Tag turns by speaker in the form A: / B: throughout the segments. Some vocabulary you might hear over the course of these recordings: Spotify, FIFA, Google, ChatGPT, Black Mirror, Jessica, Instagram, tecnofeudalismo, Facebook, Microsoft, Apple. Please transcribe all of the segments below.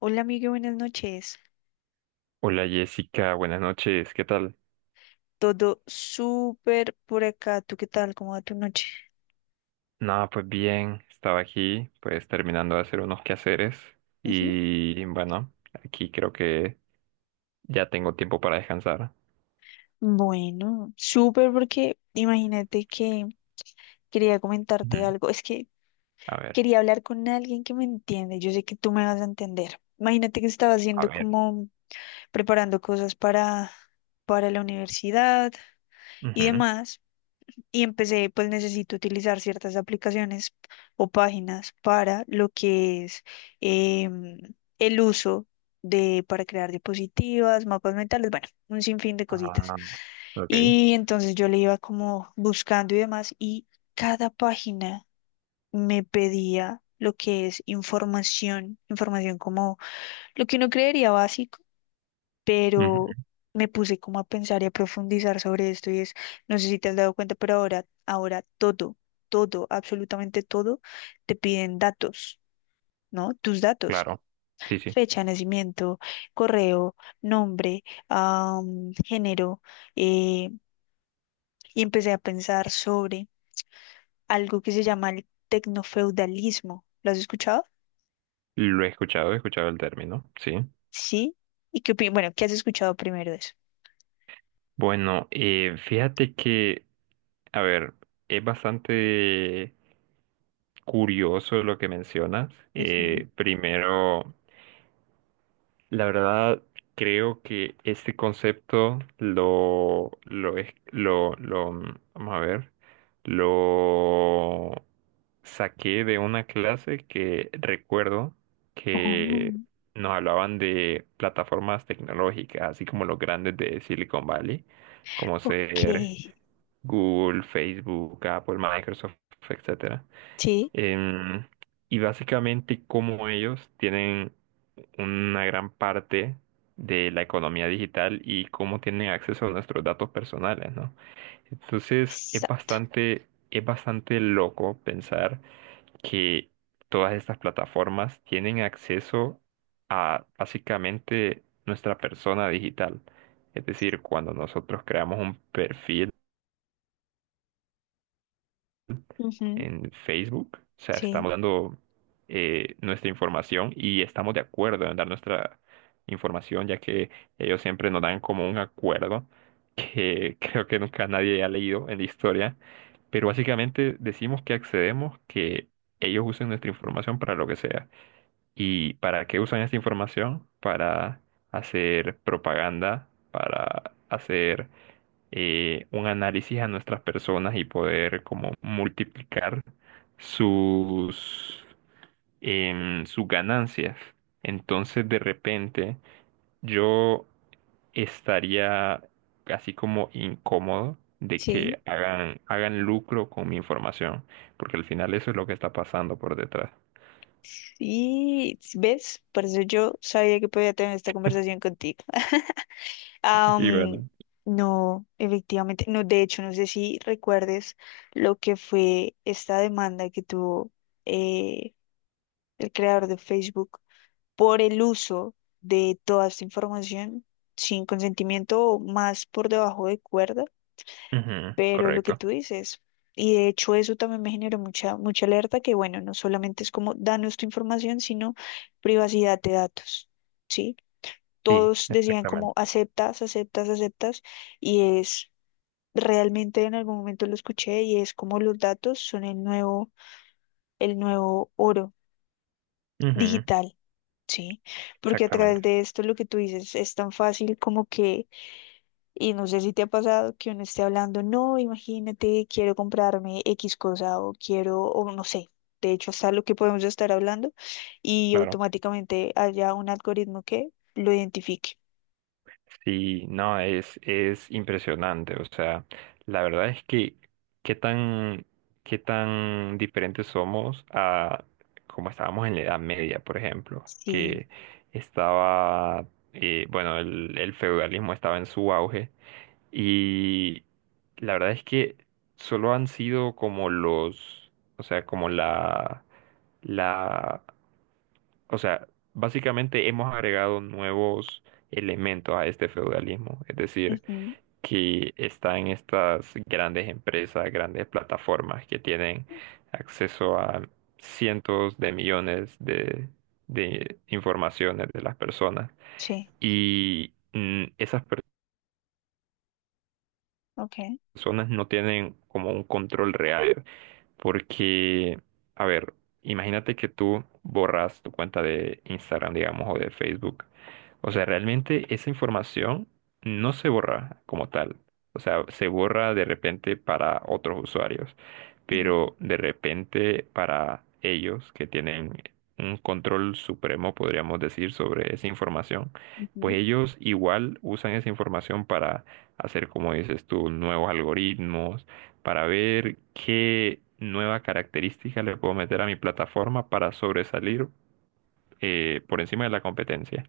A: Hola, amigo, buenas noches.
B: Hola Jessica, buenas noches, ¿qué tal?
A: Todo súper por acá. ¿Tú qué tal? ¿Cómo va tu noche?
B: Nada, pues bien, estaba aquí, pues terminando de hacer unos quehaceres
A: Ujú.
B: y bueno, aquí creo que ya tengo tiempo para descansar.
A: Bueno, súper porque imagínate que quería
B: Ujú.
A: comentarte algo. Es que
B: A ver,
A: quería hablar con alguien que me entiende. Yo sé que tú me vas a entender. Imagínate que estaba
B: a
A: haciendo
B: ver.
A: como preparando cosas para la universidad y
B: Ujú,
A: demás. Y empecé, pues necesito utilizar ciertas aplicaciones o páginas para lo que es em, el uso para crear diapositivas, mapas mentales, bueno, un sinfín de cositas.
B: ah, ok,
A: Y entonces yo le iba como buscando y demás, y cada página me pedía lo que es información, información como lo que uno creería básico, pero
B: ujú,
A: me puse como a pensar y a profundizar sobre esto, y es, no sé si te has dado cuenta, pero ahora todo, todo, absolutamente todo, te piden datos, ¿no? Tus datos,
B: claro, sí, sí,
A: fecha de nacimiento, correo, nombre, género, eh, y empecé a pensar sobre algo que se llama el tecnofeudalismo. ¿Lo has escuchado?
B: lo he escuchado el término, sí.
A: Sí. ¿Y qué opinas? Bueno, ¿qué has escuchado primero de eso?
B: Bueno, fíjate que, a ver, es bastante curioso lo que mencionas.
A: Ujú.
B: Primero... La verdad, creo que este concepto lo, es- lo, mm, vamos a ver, lo saqué de una clase que recuerdo que
A: Oh,
B: nos hablaban de plataformas tecnológicas, así como los grandes de Silicon Valley, como
A: ok.
B: ser Google, Facebook, Apple, Microsoft, etcétera.
A: Sí,
B: Em, y básicamente cómo ellos tienen una gran parte de la economía digital y cómo tienen acceso a nuestros datos personales, ¿no? Entonces,
A: exacto.
B: es bastante loco pensar que todas estas plataformas tienen acceso a básicamente nuestra persona digital. Es decir, cuando nosotros creamos un perfil,
A: Ujú,
B: en Facebook. O sea,
A: sí,
B: estamos dando nuestra información y estamos de acuerdo en dar nuestra información, ya que ellos siempre nos dan como un acuerdo que creo que nunca nadie ha leído en la historia. Pero básicamente decimos que accedemos, que ellos usen nuestra información para lo que sea. ¿Y para qué usan esta información? Para hacer propaganda, para hacer un análisis a nuestras personas y poder como multiplicar sus, sus ganancias. Entonces, de repente, yo estaría así como incómodo de
A: sí.
B: que hagan lucro con mi información, porque al final eso es lo que está pasando por detrás.
A: Y ves, por eso yo sabía que podía tener esta conversación contigo.
B: Y
A: Am,
B: bueno.
A: no, efectivamente, no, de hecho, no sé si recuerdes lo que fue esta demanda que tuvo eh, el creador de Facebook por el uso de toda esta información sin consentimiento o más por debajo de cuerda.
B: Ujú,
A: Pero lo que
B: correcto.
A: tú dices, y de hecho eso también me generó mucha, mucha alerta, que bueno, no solamente es como danos tu información, sino privacidad de datos, ¿sí?
B: Sí,
A: Todos decían como
B: exactamente.
A: aceptas, aceptas, aceptas, y es realmente en algún momento lo escuché y es como los datos son el nuevo, oro
B: Ujú,
A: digital, ¿sí? Porque a
B: exactamente.
A: través de esto lo que tú dices es tan fácil como que. Y no sé si te ha pasado que uno esté hablando, no, imagínate, quiero comprarme X cosa o quiero, o no sé, de hecho hasta lo que podemos estar hablando y
B: Claro.
A: automáticamente haya un algoritmo que lo identifique.
B: Sí, no, es impresionante. O sea, la verdad es que qué tan, qué tan diferentes somos a como estábamos en la Edad Media, por ejemplo,
A: Sí,
B: que estaba, bueno, el feudalismo estaba en su auge y la verdad es que solo han sido como los, o sea, como la o sea, básicamente hemos agregado nuevos elementos a este feudalismo, es decir,
A: ujú,
B: que están estas grandes empresas, grandes plataformas que tienen acceso a cientos de millones de informaciones de las personas
A: sí,
B: y esas
A: ok,
B: personas no tienen como un control real. Porque, a ver, imagínate que tú borras tu cuenta de Instagram, digamos, o de Facebook. O sea, realmente esa información no se borra como tal. O sea, se borra de repente para otros usuarios,
A: ujú,
B: pero de repente para ellos que tienen un control supremo, podríamos decir, sobre esa información,
A: ujú,
B: pues ellos igual usan esa información para hacer, como dices tú, nuevos algoritmos para ver qué nueva característica le puedo meter a mi plataforma para sobresalir por encima de la competencia.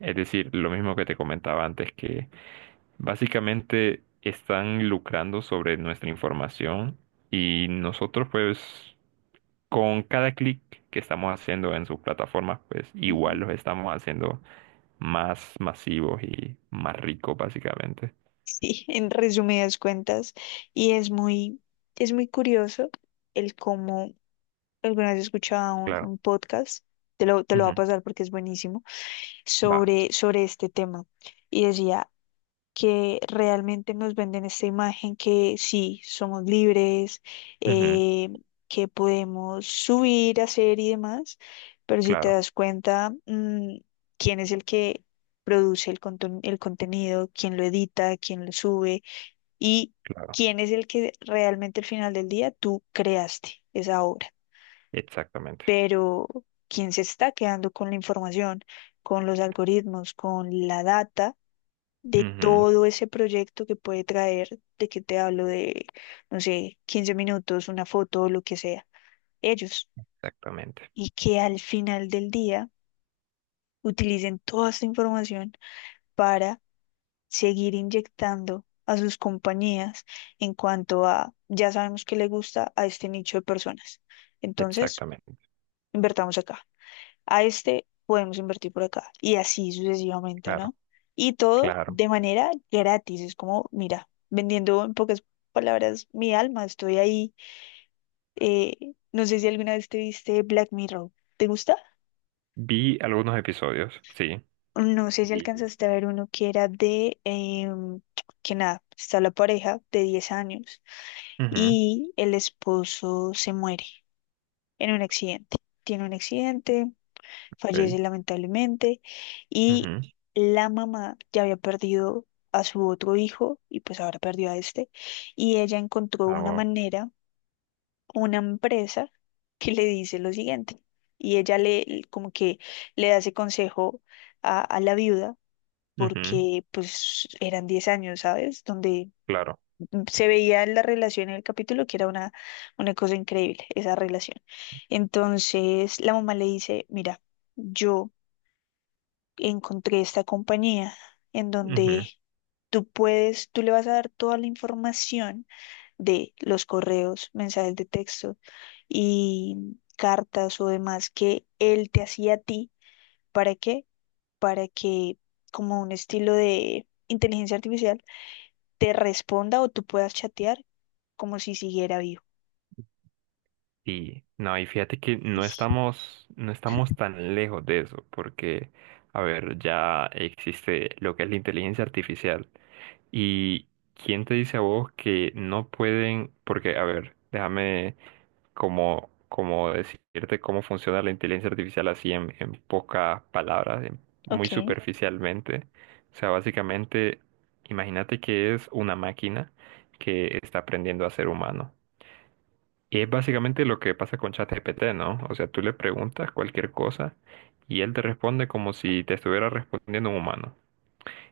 B: Es decir, lo mismo que te comentaba antes, que básicamente están lucrando sobre nuestra información y nosotros pues con cada clic que estamos haciendo en sus plataformas pues igual
A: ujú.
B: los estamos haciendo más masivos y más ricos básicamente.
A: Sí, en resumidas cuentas, y es muy, curioso el cómo alguna vez escuchaba un,
B: Claro.
A: un podcast, te lo va a
B: Ujú.
A: pasar porque es buenísimo
B: Va.
A: sobre este tema y decía que realmente nos venden esta imagen que sí, somos libres,
B: Ujú.
A: eh, que podemos subir, hacer y demás, pero si te
B: Claro,
A: das cuenta, quién es el que produce el contenido, quién lo edita, quién lo sube y
B: claro.
A: quién es el que realmente al final del día tú creaste esa obra,
B: Exactamente.
A: pero quien se está quedando con la información, con los algoritmos, con la data de
B: Ujú.
A: todo ese proyecto que puede traer, de que te hablo de, no sé, 15 minutos, una foto o lo que sea, ellos,
B: Exactamente,
A: y que al final del día utilicen toda esta información para seguir inyectando a sus compañías en cuanto a, ya sabemos que le gusta a este nicho de personas. Entonces,
B: exactamente,
A: invertamos acá, a este podemos invertir por acá y así sucesivamente,
B: claro,
A: ¿no? Y todo
B: claro.
A: de manera gratis, es como, mira, vendiendo en pocas palabras mi alma, estoy ahí. No sé si alguna vez te viste Black Mirror, ¿te gusta?
B: Vi algunos episodios, sí.
A: No sé si
B: Y,
A: alcanzaste a ver uno que era que nada, está la pareja de 10 años
B: ujú,
A: y el esposo se muere en un accidente. Tiene un accidente, fallece
B: ok,
A: lamentablemente y
B: ujú,
A: la mamá ya había perdido a su otro hijo y pues ahora perdió a este, y ella encontró
B: ah,
A: una
B: wow,
A: manera, una empresa que le dice lo siguiente, y ella le como que le da ese consejo a, la viuda,
B: ujú,
A: porque pues eran 10 años, ¿sabes? Donde
B: claro,
A: se veía la relación en el capítulo que era una cosa increíble, esa relación. Entonces la mamá le dice, mira, yo encontré esta compañía en donde
B: ujú.
A: tú puedes, tú le vas a dar toda la información de los correos, mensajes de texto y cartas o demás que él te hacía a ti. ¿Para qué? Para que como un estilo de inteligencia artificial te responda o tú puedas chatear como si siguiera vivo.
B: Y no, y fíjate que
A: Ish,
B: no estamos tan lejos de eso, porque, a ver, ya existe lo que es la inteligencia artificial. ¿Y quién te dice a vos que no pueden? Porque, a ver, déjame como decirte cómo funciona la inteligencia artificial así en pocas palabras, en- muy
A: ok,
B: superficialmente. O sea, básicamente, imagínate que es una máquina que está aprendiendo a ser humano. Y es básicamente lo que pasa con ChatGPT, ¿no? O sea, tú le preguntas cualquier cosa y él te responde como si te estuviera respondiendo un humano.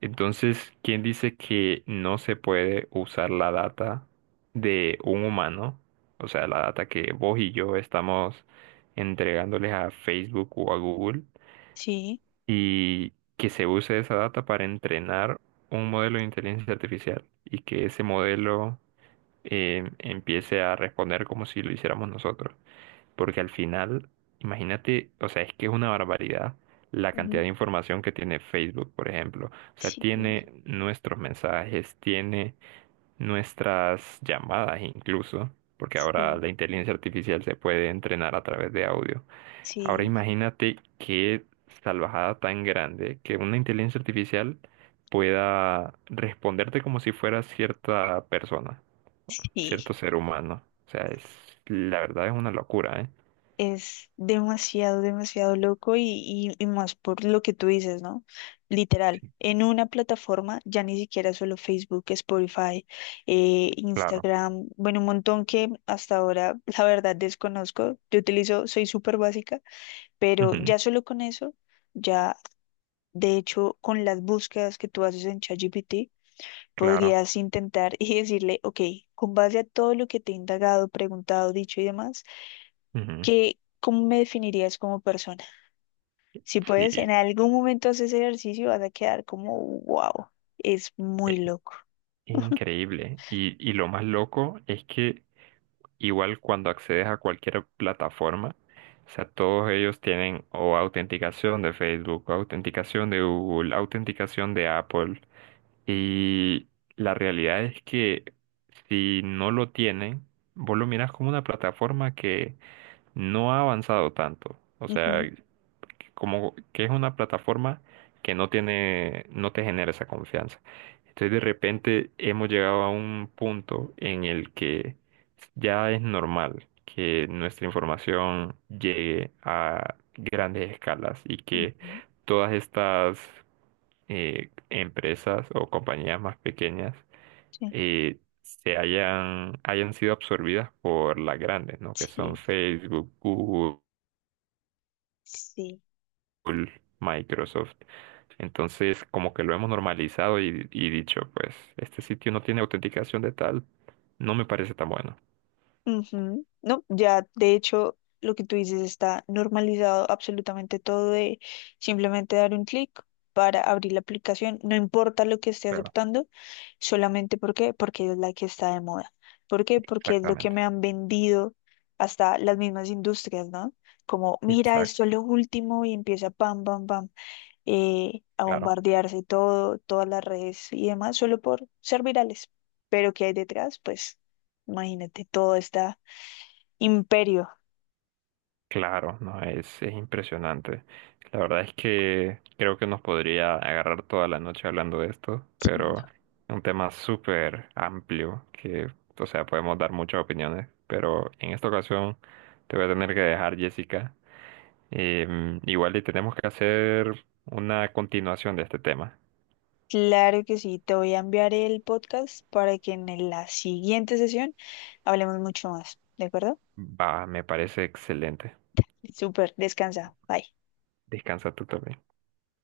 B: Entonces, ¿quién dice que no se puede usar la data de un humano? O sea, la data que vos y yo estamos entregándoles a Facebook o a Google
A: sí,
B: y que se use esa data para entrenar un modelo de inteligencia artificial y que ese modelo empiece a responder como si lo hiciéramos nosotros. Porque al final, imagínate, o sea, es que es una barbaridad la cantidad
A: ujú,
B: de información que tiene Facebook, por ejemplo. O sea,
A: sí,
B: tiene nuestros mensajes, tiene nuestras llamadas incluso, porque ahora
A: sí,
B: la inteligencia artificial se puede entrenar a través de audio. Ahora
A: sí,
B: imagínate qué salvajada tan grande que una inteligencia artificial pueda responderte como si fuera cierta persona,
A: sí.
B: cierto ser humano. O sea, la verdad es una locura, ¿eh?
A: Es demasiado, demasiado loco y más por lo que tú dices, ¿no? Literal,
B: Sí,
A: en una plataforma, ya ni siquiera solo Facebook, Spotify,
B: claro.
A: Instagram, bueno, un montón que hasta ahora, la verdad, desconozco. Yo utilizo, soy súper básica, pero
B: Ujú,
A: ya solo con eso, ya, de hecho, con las búsquedas que tú haces en ChatGPT,
B: claro.
A: podrías intentar y decirle, ok, con base a todo lo que te he indagado, preguntado, dicho y demás,
B: Ujú,
A: ¿qué, cómo me definirías como persona? Si puedes, en
B: sí,
A: algún momento haces ejercicio, vas a quedar como, wow, es
B: es
A: muy loco.
B: increíble. Y lo más loco es que igual cuando accedes a cualquier plataforma, o sea, todos ellos tienen o autenticación de Facebook, o autenticación de Google, autenticación de Apple. Y la realidad es que si no lo tienen, vos lo mirás como una plataforma que no ha avanzado tanto. O sea,
A: Ujú,
B: que como que es una plataforma que no tiene, no te genera esa confianza. Entonces de repente hemos llegado a un punto en el que ya es normal que nuestra información llegue a grandes escalas y que
A: ujú,
B: todas estas empresas o compañías más pequeñas
A: sí,
B: hayan sido absorbidas por las grandes, ¿no? Que son
A: sí,
B: Facebook, Google,
A: sí.
B: Microsoft. Entonces, como que lo hemos normalizado y dicho, pues, este sitio no tiene autenticación de tal, no me parece tan bueno.
A: Ujú. No, ya, de hecho, lo que tú dices está normalizado absolutamente todo de simplemente dar un clic para abrir la aplicación, no importa lo que esté
B: Claro,
A: aceptando solamente porque es la que está de moda. ¿Por qué? Porque es lo que me
B: exactamente.
A: han vendido hasta las mismas industrias, ¿no? Como, mira, esto
B: Exacto,
A: es lo último y empieza pam, pam, pam, a
B: claro.
A: bombardearse todo, todas las redes y demás, solo por ser virales. Pero ¿qué hay detrás? Pues imagínate, todo está imperio.
B: Claro, no, es impresionante. La verdad es que creo que nos podría agarrar toda la noche hablando de esto, pero
A: Entiendo.
B: es un tema súper amplio que, o sea, podemos dar muchas opiniones, pero en esta ocasión te voy a tener que dejar, Jessica. Em, igual y tenemos que hacer una continuación de este tema.
A: Claro que sí, te voy a enviar el podcast para que en la siguiente sesión hablemos mucho más, ¿de acuerdo?
B: Va, me parece excelente.
A: Súper, descansa. Bye.
B: Descansa tú también.